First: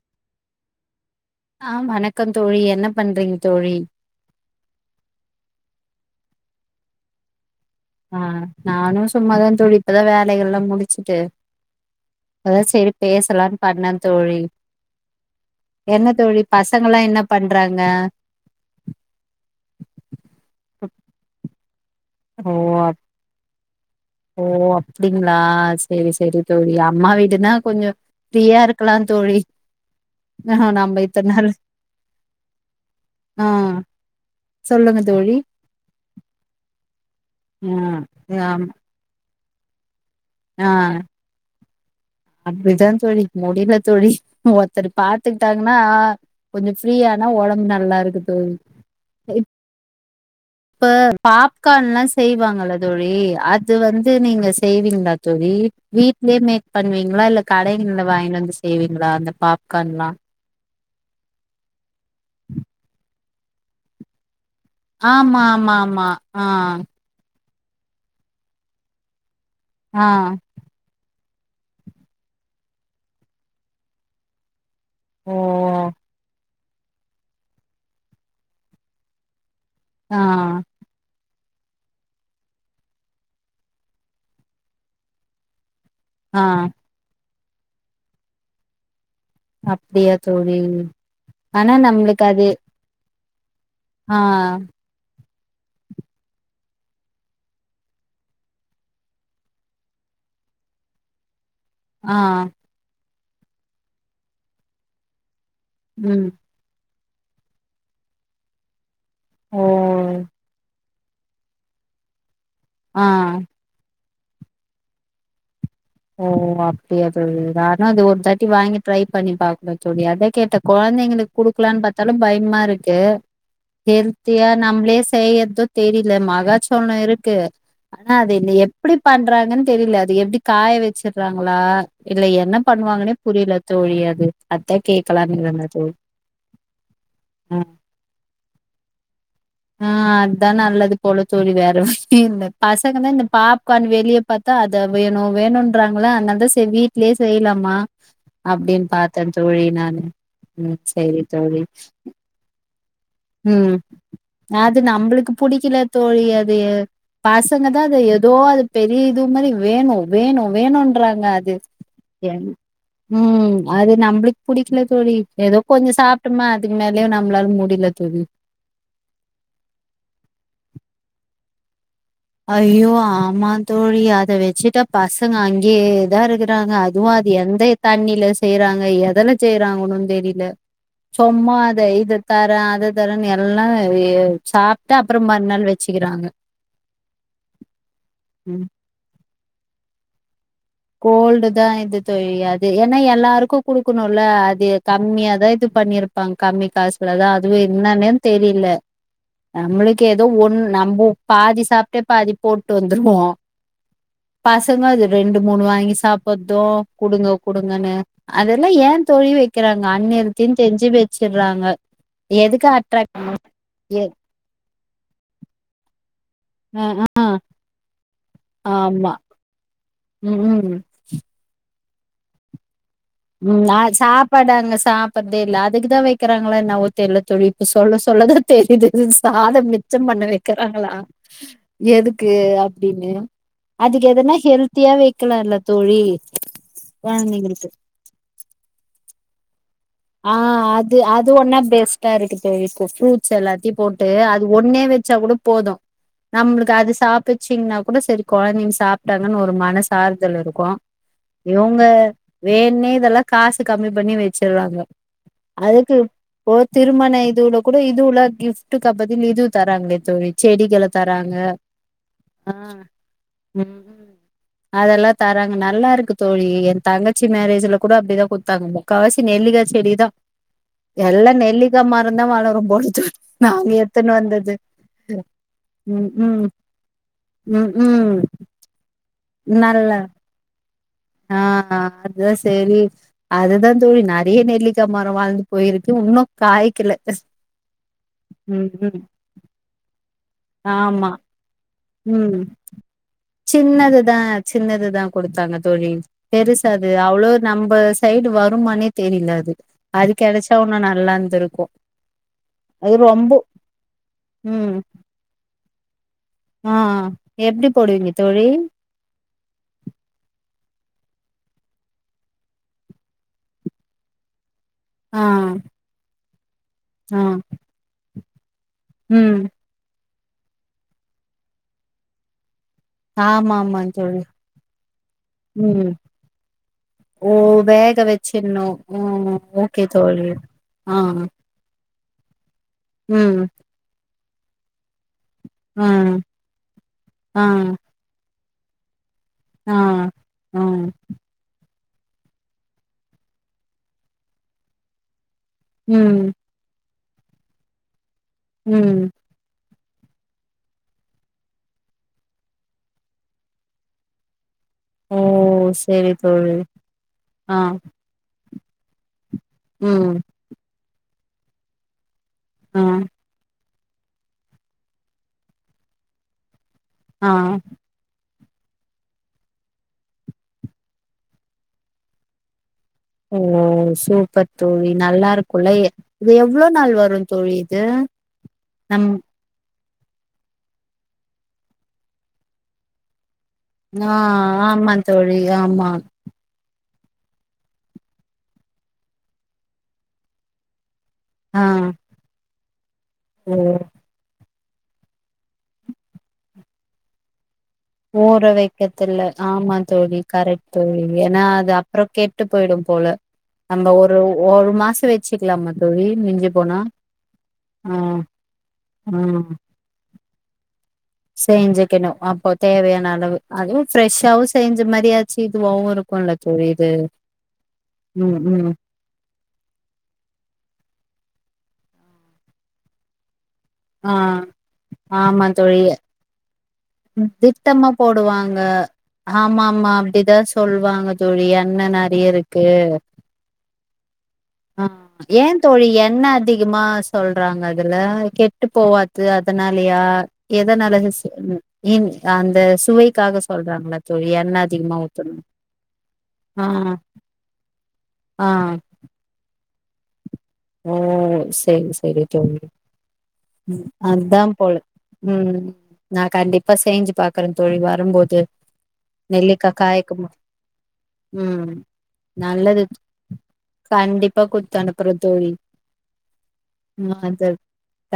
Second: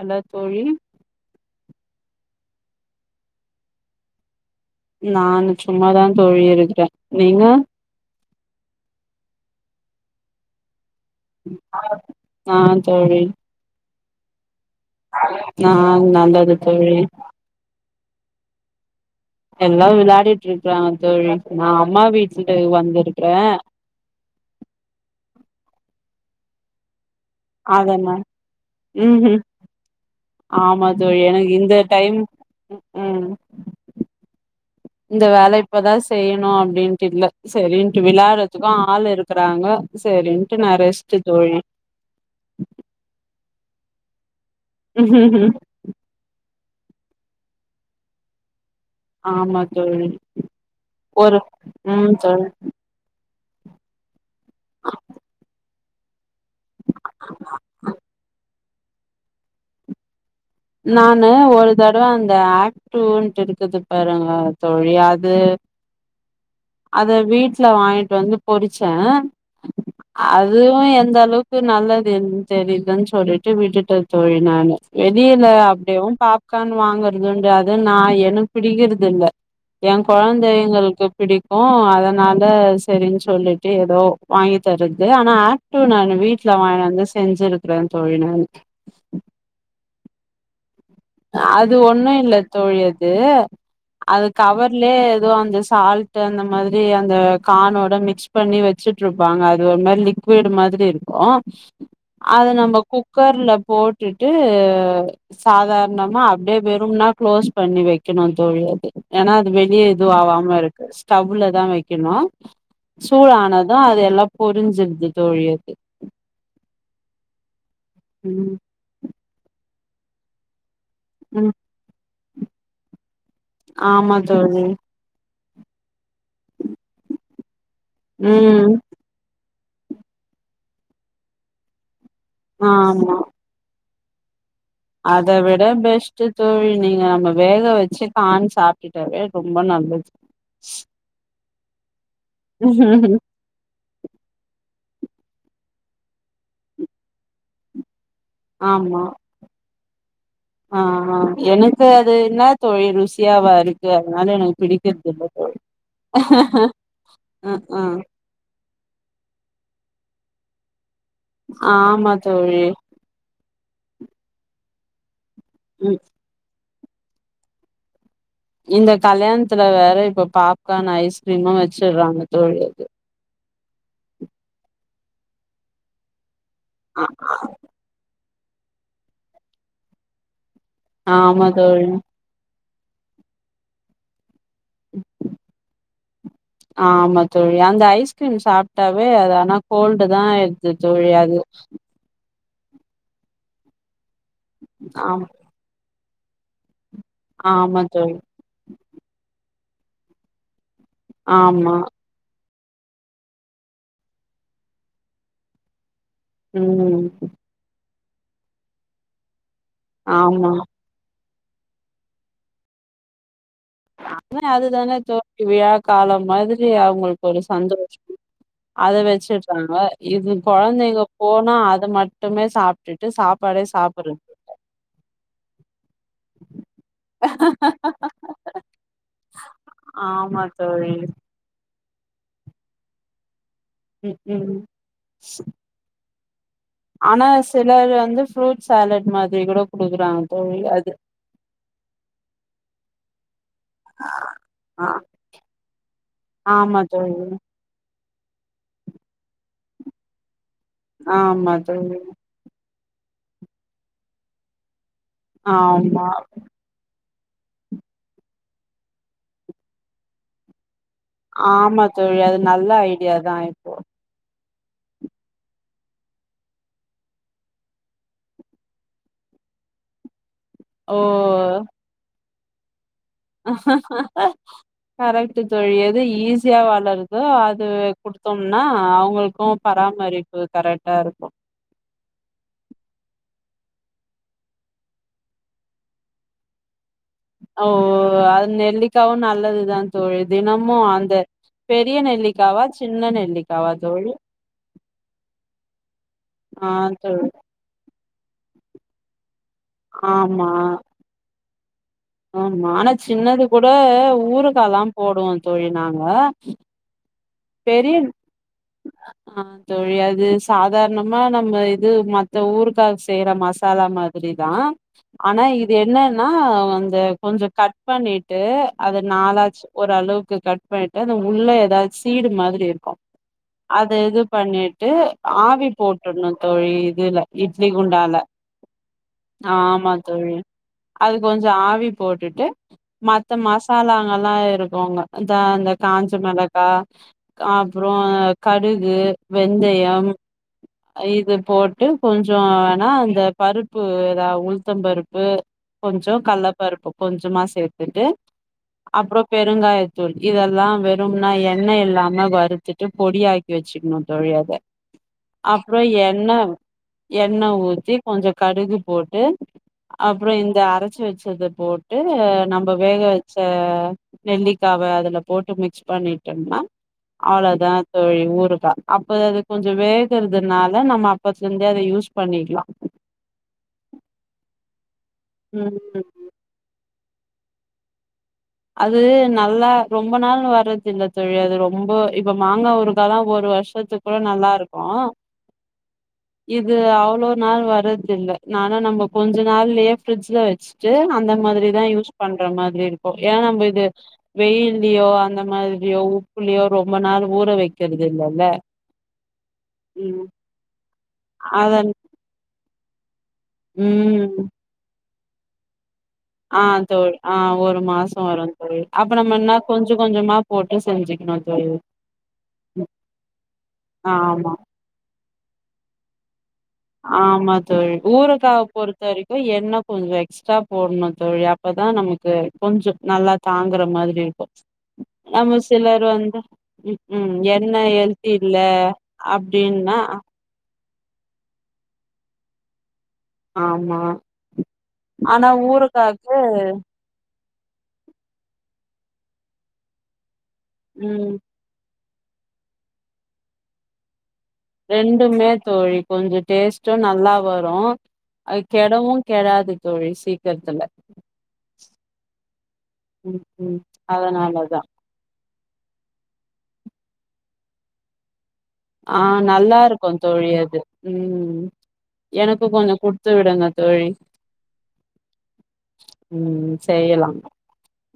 hello தோழி ஆ வணக்கம் தோழி என்ன பண்றீங்க தோழி நானு சும்மாதா தோழி இருக்கற நீங்க ஆ நானும் சும்மதா தோழி இப்பதா வேலைகள்லா முடிச்சிட்டு ஆ அதா செரி தோழி பேசலான் பண்ண தோழி நா என்ன தோழி நல்லது பசங்கல்லா என்ன பண்றாங்க எல்லா விளாடிட்டு இருக்கறாங்க தோழி நா அம்மா ஓ வீட்டுக்கு வந்துருக்கற ஓ அப்டிங்ளா செரி செரி தோழி அம்மா வீ டுன்னா கொஞ்சோ அதனா ஃப்ரீயா இருக்கலா ம் தோழி ம் ஆ ஆமா நம்ம தோழி இத்தன நாள் எனக்கு இந்த டைம் ம் கும் ஆ சொல்லுங்க இந்த தோழி வேல இப்பதா செய்யனு அப்டின்ட்டு இல்ல ஆ செரின்ட்டு ஆமா விளாடறதுக்கும் ஆள் இருக்கறாங்க செரின்ட்டு ஆ நா ரெஸ்ட்டு தோழி அப்டிதா தோழி முடில தோழி ஒருத்தர் பாத்துக்கிட்டாங்கன்னா கொஞ்சோ ஃப்ரீ ஆனா ஒடம்பு நல்லா இருக்கு தோழி ஆமா தோழி இப்ப ஒரு பாப்கான்லா ம் தோழி செய்வாங்க இல்ல தோழி அது வந்து நீங்க செய்வீங்ளா தோழி வீட்லே மேக் பண்ணுவீங்ளா இல்ல கடைங்கல்ல வாங்கினு வந்து செய்வீங்ளா அந்த பாப்கான்லா நானு ஒரு தடவ அந்த ஆக்ட் டூன்ட்டு இருக்குது பாருங்க தோழி அது ஆமா ஆமா ஆமா அ அத வீட்ல வாங்கிட்டு வந்து பொறிச்சே அ அதுவு எந்தளவுக்கு நல்லதுன் தெரிலன் சொல்லிட்டு விட்டுட்ட தோழி நானு வெளில ஓ அப்டியேவு பாப்கான் வாங்குறதுன்டு அது நா எனுக் பிடிக்கறது இல்ல எ ஆ கொழந்த எங்களுக்கு பிடிக்கு அதனால செரின் சொல்லிட்டு எதோ வாங்கி தரது ஆனா ஆக்ட் டூ நானு ஆ வீட்ல வாங்கினு வந்து செஞ்சிருக்ற தோழி நானு அப்டியா தோழி ஆனா அது ஒன்னு நம்மளுக்கு இல்ல அது தோழி ஆ அது கவர்லே எதோ அந்த சால் ட்டு அந்த மாரி அந்த கானோட மிக்ஸ் பண்ணி வெச்சிட்ருப்பாங்க அது ஒரு மாரி லிக்விடு மாத்ரி இருக் கு ஆ அது நம்ப குக்கர்ல போட்டுட்டு சாதாரணமா ம் அப்டியே வெறும்னா குளோஸ் பண்ணி வெக்கணு தோழி அது ஏனா அது ஓ வெளிய எது ஆவாம இருக் ஸ்டவ்ல தா வெக்கணு ஆ சூடான து அது எல்லா பொரிஞ்சுருது தோழி அது ஓ அப்டியா தோழி நானு அது ஒரு தாட்டி ம் வாங்கி ட்ரை பண்ணி பாக்ணு தோழி அதா கேட்டே கொழந்தைங்களுக்கு ம் குடுக்கலான் பாத்தாளு பயமா இருக்கு ஆமா ஹெல்த்தியா தோழி நம்ளே செய்யறது தெரில மகா சோலோ இருக்கு ஆனா அது இனி ம் எப்டி பண்றாங்கன்னு தெரில அது எப்டி காய வெச்சிறாங்ளா இல்ல என்ன பண்ணுவாங்கன்னே ஆமா புரியல தோழி அது அதா கே அத விட பெஸ்ட்டு தோழி நீங்க நம்ம வேக வெச்சி கான் சாப் பிடவே ரொம்ப ந ஆ அத் தா நல்லது போல தோழி வேற [unintelligible] பசங்க தா இந்த பா ப்கான் வெளிய பாத்தா அத வேணு வேணுன்றாங்கள அதனால தா வீட்லயே செய்யலாமா அப்டின் ஆமா பாத்தே தோழி நானு ம் செரி தோழி இது என்ன தோழி ரு ம் அது இல்ல நம்பளுக்கு தோழி புடிக்கல தோழி அது ம் பாசங்க தா அது ம் எ தோ அது பெரிய இது மாரி வேணு வேணு வேணுன்றாங்க அது ஆமா ஏ தோழி ம் அது நம்பளுக்கு புடிக்கல தோழி எதோ கொஞ்சோ ம் சாப்ட்டமா இத்க் மேல்யு நம்ளால முடில தோழி இந்த கல்யாணத்துல வேற இப்ப பாப்கானு ஐஸ்கிரீமு வெச்சறாங்க அய்யோ ஆமா தோழி அத வெச்சுட்டா பசங்க அங்கேயே தா இருக்கு றாங்க ஆ அதுவு அது எந்த தண்ணில செய்யறாங்க எதுல செய்யறாங்கன்னு தெரியல ஆமா சொம்மா தோழி அது இது தர அது தர எல்லா வே சாப்ட்டு அப்றம் மறுநாள் வெச்சிக்கிறாங்க ஆமா தோழி அந்த ஐஸ்கிரீம் ம் சாப்ட்டாவே அது ஆனா கோல்டு தா தோழி அது கோல்டு தா இது தோழி அது ஏனா எல்லாருக்கு குடுக்கணுல்ல அது ஆம் கம்மியாதா இது பண்ணிருப்பாங்க கம்மி காசு குள்ள தா அதுவே ஆமா என்னான்னே தோழி தெரியல நம்மளு க்கே எதோ ஒன்னு நம்ப பாதி ஆமா சாப்ட்டே பாதி போட்டு வந்துருவோ பசங்க அது ரெண்டு மூணு வாங்கி சாப்பட்து ம் குடுங்க குடுங்கனு அதெல்லா ஏ தோழி ஆமா விக்கிறாங்கஅன்நெறத்தின் தெஞ்சி வச் வச்சிட்றாங்க எதுக்கு அட்ராக் ப எ ன்னே அதுதானே தோழி விழா காலம் மாதிரி ஆ ஆ அவுங்களுக் ஒரு சந்தோஷம் அத ஆமா வச்சிறாங்கோ இது ம் ம் கொழந்தைங்கோ போனா அது மட்டுமே சாப் விட்டுட்டு சாப் உம் அ சாப்பாடு அங்க சாப்பறதே இல்ல அதுக்குதா வக்கிறாங்ளா என்னாவே தெரியல தோழி இப்ப சொல்ல சொல்லதா தெரியுது சாதம் மிச்சம் பண்ண ஆமா தோழி வக்கிறாங்ளா எதுக்கு அப்டின்னு அதுக்கு ம் எதனா ம் ஹெல்த்தியா வக்கலால்ல தோழி ஆனா கொழந்தைங்களுக்கு சிலர் வந்து ஃப்ரூட் சோலட் மாதிரி குடோ ஆ அது அது ஒன்னா பெஸ்ட்டா இருக்கு தோழி ஃப்ரூட்ஸ் எல்லாத்தையும் போட்டு அது ஒன்னே ஆ வச்சா கூடோப் போதும் நம்ளுக்கு ஆமா அது தோழி சாப்பிச்சிங்னா கூட சரி கொழந்தைங்க சாப்ட்டா தான ஒரு மனசு ஆறுதல் இருக்கு ஆமா இவுங்க தோழி வேண்ணே இதெல்லா காசு கம்மி பண்ணி வச்சிட்றாங்கோ அதுக்கு ஆமா இப்போ திருமண இதுவுல கூட இது வுல கிஃப்டு கபதி இதுவு தராங்ளே தோழி செடிகள தராங்க ஆமா தோழி அது ஆ நல்ல ஐடியா தா இப்போ ம் அதெல்லா தராங்க நல்லா இருக்கு தோழி என் தங்கச்சி மேரேஜ்ல கூட அப்டிதா குத்தாங்கோ முக்கால்வாசி நெல்லிக்கா செடிதா ஓ எல்லா நெல்லிக்கா மரந்தா வளரு போள தோனு நாங்க எத்துனு வந்தது கரெக்ட் தோழி எது ம் ம் ஈஸியா வளருதோ அது ம் ம் குடுத்தோம்னா அவங்களுக் நல்லா ஒபராமரிப்பு கரெக்டா இருக்கு ஆ ஆ அதுதா செரி அதுதா தோழி நறைய நெல்லிக்கா மரம் வாளந்து போயிருக்கு இன்னு காய்க்கல ஓ அ ம் ம் நெல்லிக்காவு நல்லதுதா தோழி ஆமா அந்த பெரிய நெல்லிக்காவா சின்ன நெல்லிக்காவா தோழி அ சின்னதுதா குடுத்தாங்க தோழி பெருசா ஆ அது தோழி அவ்ளோ நம்ம சைடு வருமானே தெரியலா அது ஆமா அதுகடச்சா ஒன்னு நல்லாந்திருக்கு ஆமா ஆனா சின்னது கூட ம் ஊருகாலா போடுவோ தோழி நாங்க ஆ ஆ எப்டி பெரிய போடுவீங்க தோழி ஆ தோழி அது சாதாரணமா நம்ம இது மத்த ஊருகா செய்யற மசாலா மாதிரிதா ஆ ஆனா இது என்னன்னா வந்து ஆ கொஞ்ச கட் பண்ணிட்டு அது ம் நாளாச் ஒரு அளவுக்கு கட் பண்ணிட்டு அந்த உள்ள ஏதாது சீடு மாதிரி இருக்கு ஆமா ஆமா அது இது தோழி பண்ணிட்டு ஆவி ம் போட்டண்ணு தோழி இதுல இட்லி குண்டால தென்னு உ ஓகே தோழி ஆ அது ஆ கொஞ்சோ ஆவி போட்டுட்டு மத்த மசாலாங்கலா இருக்குங்க அதா அந்த ஆ காஞ்ச மிளகாய் ஆ அப்புரோ கடுகு ஆ வெந்தயம் ஆ இது போட் அப்டே கொஞ்சொ வேனா அந்த பருப்பு ஏதா உளுதம் பருப்பு கொஞ்சொ ம் கல்லப் பருப்பு கொஞ்சமா சேத்துட்டு ம் அப்புறம் பெருங்காயத்தூள் இதெல்லாம் வெறும்னா எண் எண்ண இல்லாம வறுத்துட்டு பொடியாக்கி வச்சுக்கணு தோழி அத ஓ அப்புற செரி எண்ண தோழி எண்ண ஆ ஊத்தி கொஞ்ச கடுகு போட்டு ம் அப்புறம் இந்த அரச்சி வச்சத போட்டு போட்டு நம்ப ஆ வேக வச்ச நெல்லிக்காவ அதுல போட்டு மிக்ஸ் பண்ணிட் எம் எம் ஆ அவ்ளோதான் [unintelligible] ஊருகா அப்ப அது கொஞ்சம் வேகறதுனால நம்ம அப்பத்துல இருந்தே அத யூஸ் பண்ணிக்கலாம் ஓ சூப்பர் தோழி நல்லா இருக்கும்ல எத் ம் இது எவ்வள நாள் வரும் தோழி இது அது நம் நல்லா ரொம்ப நாள் வர்றது இல்ல தோழி அது ரொம்ப இப்ப மாங்காய் ஊறுகாய் லா ஒரு வருஷ் ஆ ஆமா தோழி ஆமா இது அவ்ளோ நாள் வர்றதில்ல நானும் நம்ம கொஞ்ச நாள்லயே ஃபிரிஜ்ல வச்சுட்டு அந்த ஆ மாதிரிதான் யூஸ் பண்ற மாதிரி இருக்கும் ஏ ஓ நம்ம இது வெயில்லயோ அந்த மாதிரியோ உப்புலயோ ரொம்ப நாள் ஊற வைக்க ஊற வைக்கத்துல ஆமா தோழி ம் கரெக்ட் தோழி ஏன்னா அது அதன் அப்புறம் கே ட்டு போய்டும் போல நம்ம ஒரு ம் ஒரு மாசம் வச்சுக்கலாமா தோழி ஆ போனா தோழி ஆ ஒரு ஆ மாசம் வரும் தோழி அப்ப ஆ நம்ம வேன்னா கொஞ்சம் கொஞ்சமா போட்டு செஞ்சுக்க செஞ்சுக்கணும் அப்போ தேவையான அளவு அதுவும் பிரஷாவு ஆமா செஞ்சு இந்த மாரியாச்சு இதுவும் இருக்கும்ல்ல தோழி இது ஆமா தோழி ம் ஊரக்கா ம் பொரு த வரைக்கும் எண்ணெ கொஞ்சம் எக்ஸ்ட்ரா போடணும் தோழி அப்பதான் நமக்கு கொஞ்சம் நல்லா தாங்குற ஆ மாதிரி இருக்கும் ஆமா அப்போ தோழி சிலர் வந்து ம் என்ன திட்டமா ஹெல்தி போடுவாங்க இல்ல ஆமா ஆமா அப்டின்னா அப்டிதான் சொ சொல்வாங்க தோழி எண்ண நறைய இருக்கு ஆமா ஆ ஆனா ஏன் தோழி எண்ண ஊறுகாக்கு அதிகமா சொல்றாங்க அதுல கெட்டு போவாது அதனாலயா எதனால ம் [unintelligible] இ அந்த சுவைக்காக சொல்றாங்களா தோழி எண்ண அ ரெண்டுமே தோழி கொஞ்சம் டேஸ்ட்டும் நல்லா வரும் ஆ அது கெடவும் கெடாது தோழி சீக் ஓ செரி செரி தோழி ம் ம் அதான் போல அதனாலதா ம் நான் கண்டிப்பா செஞ்சு பாக்குறேன் தோழி வரும்போது ஆ நெல்லிக்கா நல்லா இருக்கும் காய்க்குமா தோழி அது ம் எனக்கு நல்லது கொஞ்சம் கொடுத்து விடுங்க தோழி கண்டிப்பா குடுத்து அனுப்புறே தோழி ம் ஆ செய்யலாம்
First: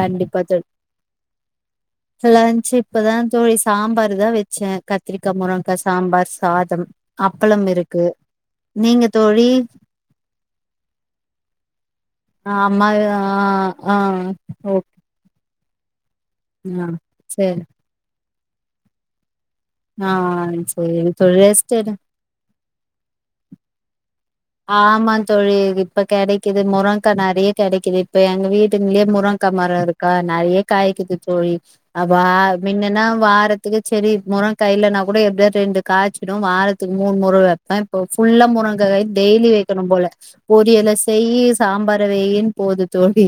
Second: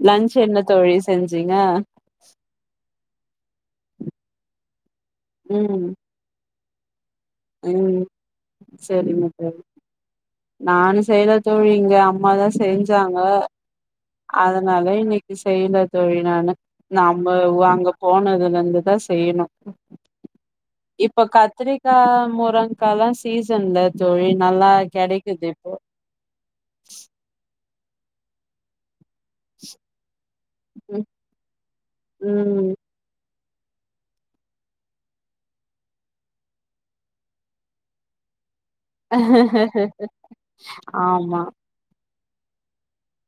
லஞ்சு என்ன தோழி செஞ்சீங்க லன்சு இப்பதான் தோழி சாம்பார் தான் வச்சேன் கத்திரிக்கா முருங்கக்காய ம் சாம்பார் சாதம் அப்பளம் ம் இருக்கு நீங்க தோழி நானு செய்யல தோழி இங்க அம்மாதான் அம்மா செஞ்சாங்க ஆ ஆ அதனால ஓகே இன்னை செய்யல தோழி நானு ஆ நம்ம சேரி அங்க போனதுல இருந்து தான் செய்யணும் ஆ சேரி இப்ப தோழி ரெஸ்ட் எடு கத்திரிக்கா முறங்க கால்லாம் சீசன்ல தோழி நல்லா ஆமா கெடைக் தோழி இப்ப கெடைக்குது முரங்கா நறைய கெடைக்குது இப்ப எங்க வீட்டுலயே முரங் அக்க மரம் இருக்கா நறைய காய்க்குது தோழி அதுப்பா ம் முன்னன்னா வாரத் துக்கு செடி இருக்கு முரங்கா இல்லனா கூட எப்டி யாது ரெண்டு காய்ச்சிடும் வாரத்துக்கு மூணு முரம் வைப்பேன் இப்ப புல்லா முரங்கை டெய்லி வைக்கணும் போல பொரியலை செய்யி ஆமா சாம்பாரு வையினு போது தோழி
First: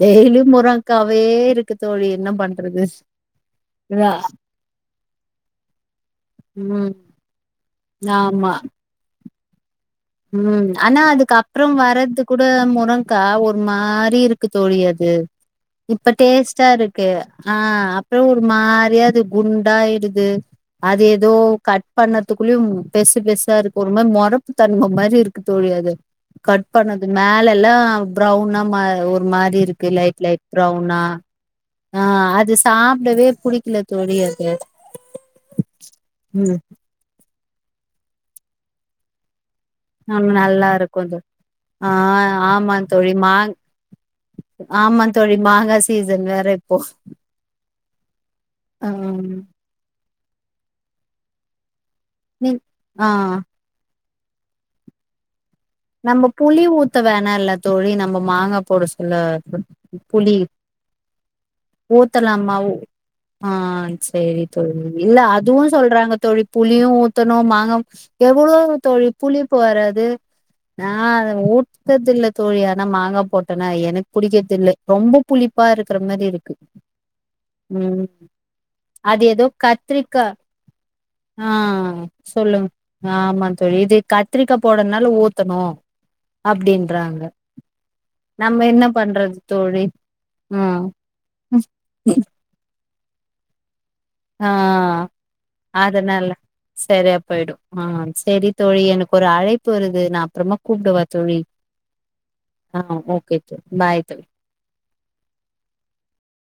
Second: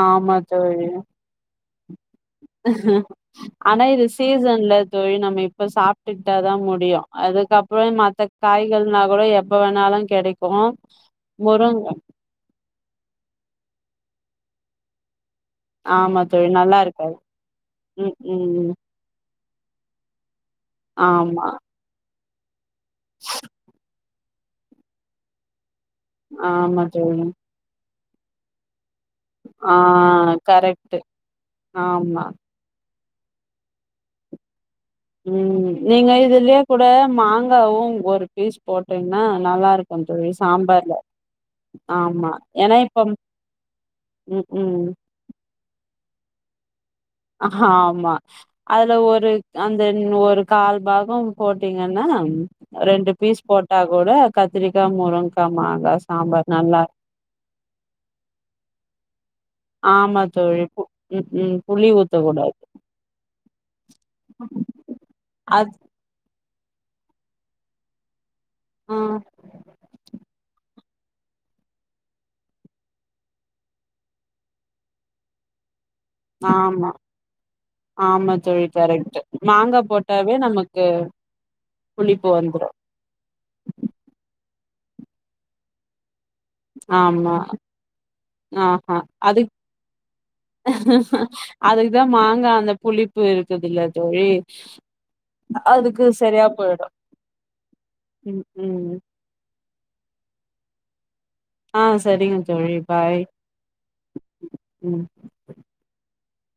ஆமா டெய்லியும் தோழி முறங்காவே இருக்கு தோழி என்ன பண்றது ஆனா என்ன இது சீசன்ல தோழி நம்ம இப்ப சாப்டுகிட்டாதான் முடியும் அதுக்கப்பறம் மத்த ஆமா காய்கள்னா கூட எப்ப வேணாலும் ம் ஆனா அதுக்கு அப்பறம் வரறது குட முறங்கா ஒரு மாறி இருக்கு தோழி அது இப்ப ஆமா தோழி டேஸ்டா நல்லா இருக்கு இருக்காது ஆஹ் ம் அப்பறம் ஒரு ம் மாறியாது குண்டாயிடுது அது ஏதோ ஆமா கட் பண்த்துக்குள்யூம் பெர்சு பெர்சா இருக்கு ஒரு மாரி மெறப்பு தன்மை மாரி இருக்கு தோழி அது கட் ஆமா பண்ணதுகு தோழி மேல எல்லா புரௌவுனா மா ஒரு மாரி இருக்கு லைட் லைட் புரௌனா ஆம்மா சாப்படவே புடிக்கல தோழி அது ம் நீங்க இதுலயே ம் கூட மாங்காவூ ஒரு பீஸ் போட்டீங்கன்னா நல்லா இருக் ஆமா கொஞ்சொவெ நல்லா சாம்பார்ல இருக்கு அது ஆ ஆமா ஏன்னா இப்போ தோழி மா ம் ம் ஆமா தோழி மாங்கா சீசன் வேற இப்போ ஆம்மா ஆ அதுல ஒரு அந்தன் ஒரு கால் பாகோ போட்டீங்கன்னா நீ ஆ ரெண்டு ஆ பீஸ் போட்டா கூட கத்திரிக்கா முருங்கா மா நம்ம புளி ஊத்த வேணா இல்ல தோழி நம்ம மாங்கா போட சொல்ல ஆமா புளி தோழி புப் ம் ம் புளி ஊத்த ஊத்தலாமா கூடாது ஆ செரி தோழி இல்ல அதுவூ அது சொல்றாங்க தோழி புளியூ ஊத்தணூ மாங்கா எவ்ளோ ஆ தோழி புளிப்பு வராது நான் அத ஊத்தர்து இல்ல தோழி அ நா மாங்கா போட்டோனா எனக்கு பிடிக்கர்து இல்ல ரொம்பே புளிப்பா இருக்கிற மாதிரி இருக்கு ஆமா ம் ஆமா தோழி கரெக்ட் அது ஏதோ மாங்கா கத்திரிக்கா போட்டாவே நமக்கு ஆ புளிப்பு சொல்லுங் வந்துரு ஆமா தோழி இது கத்திரிக்கா போடர்துனால ஊத்தணூ அப்டின்றாங்க ஆமா நம்ம என்ன ஆஹா அது பண்றத் தோழி ம் அதுக்குதா மாங்கா அந்த புளிப்பு இருக்குதுல்ல தோழி ஆ அதுக்கு அதனால சரியா போயிடு சரியா போயிடூ அ ம் செரி தோழி ம் எனக் ஒரு அழைப்பு வருது நா அப்பறமா கூப்டுவா தோழி ஆ செரிங்க தோழி ஆ பாய் ஓகே தோழி பாய் தோழி ம்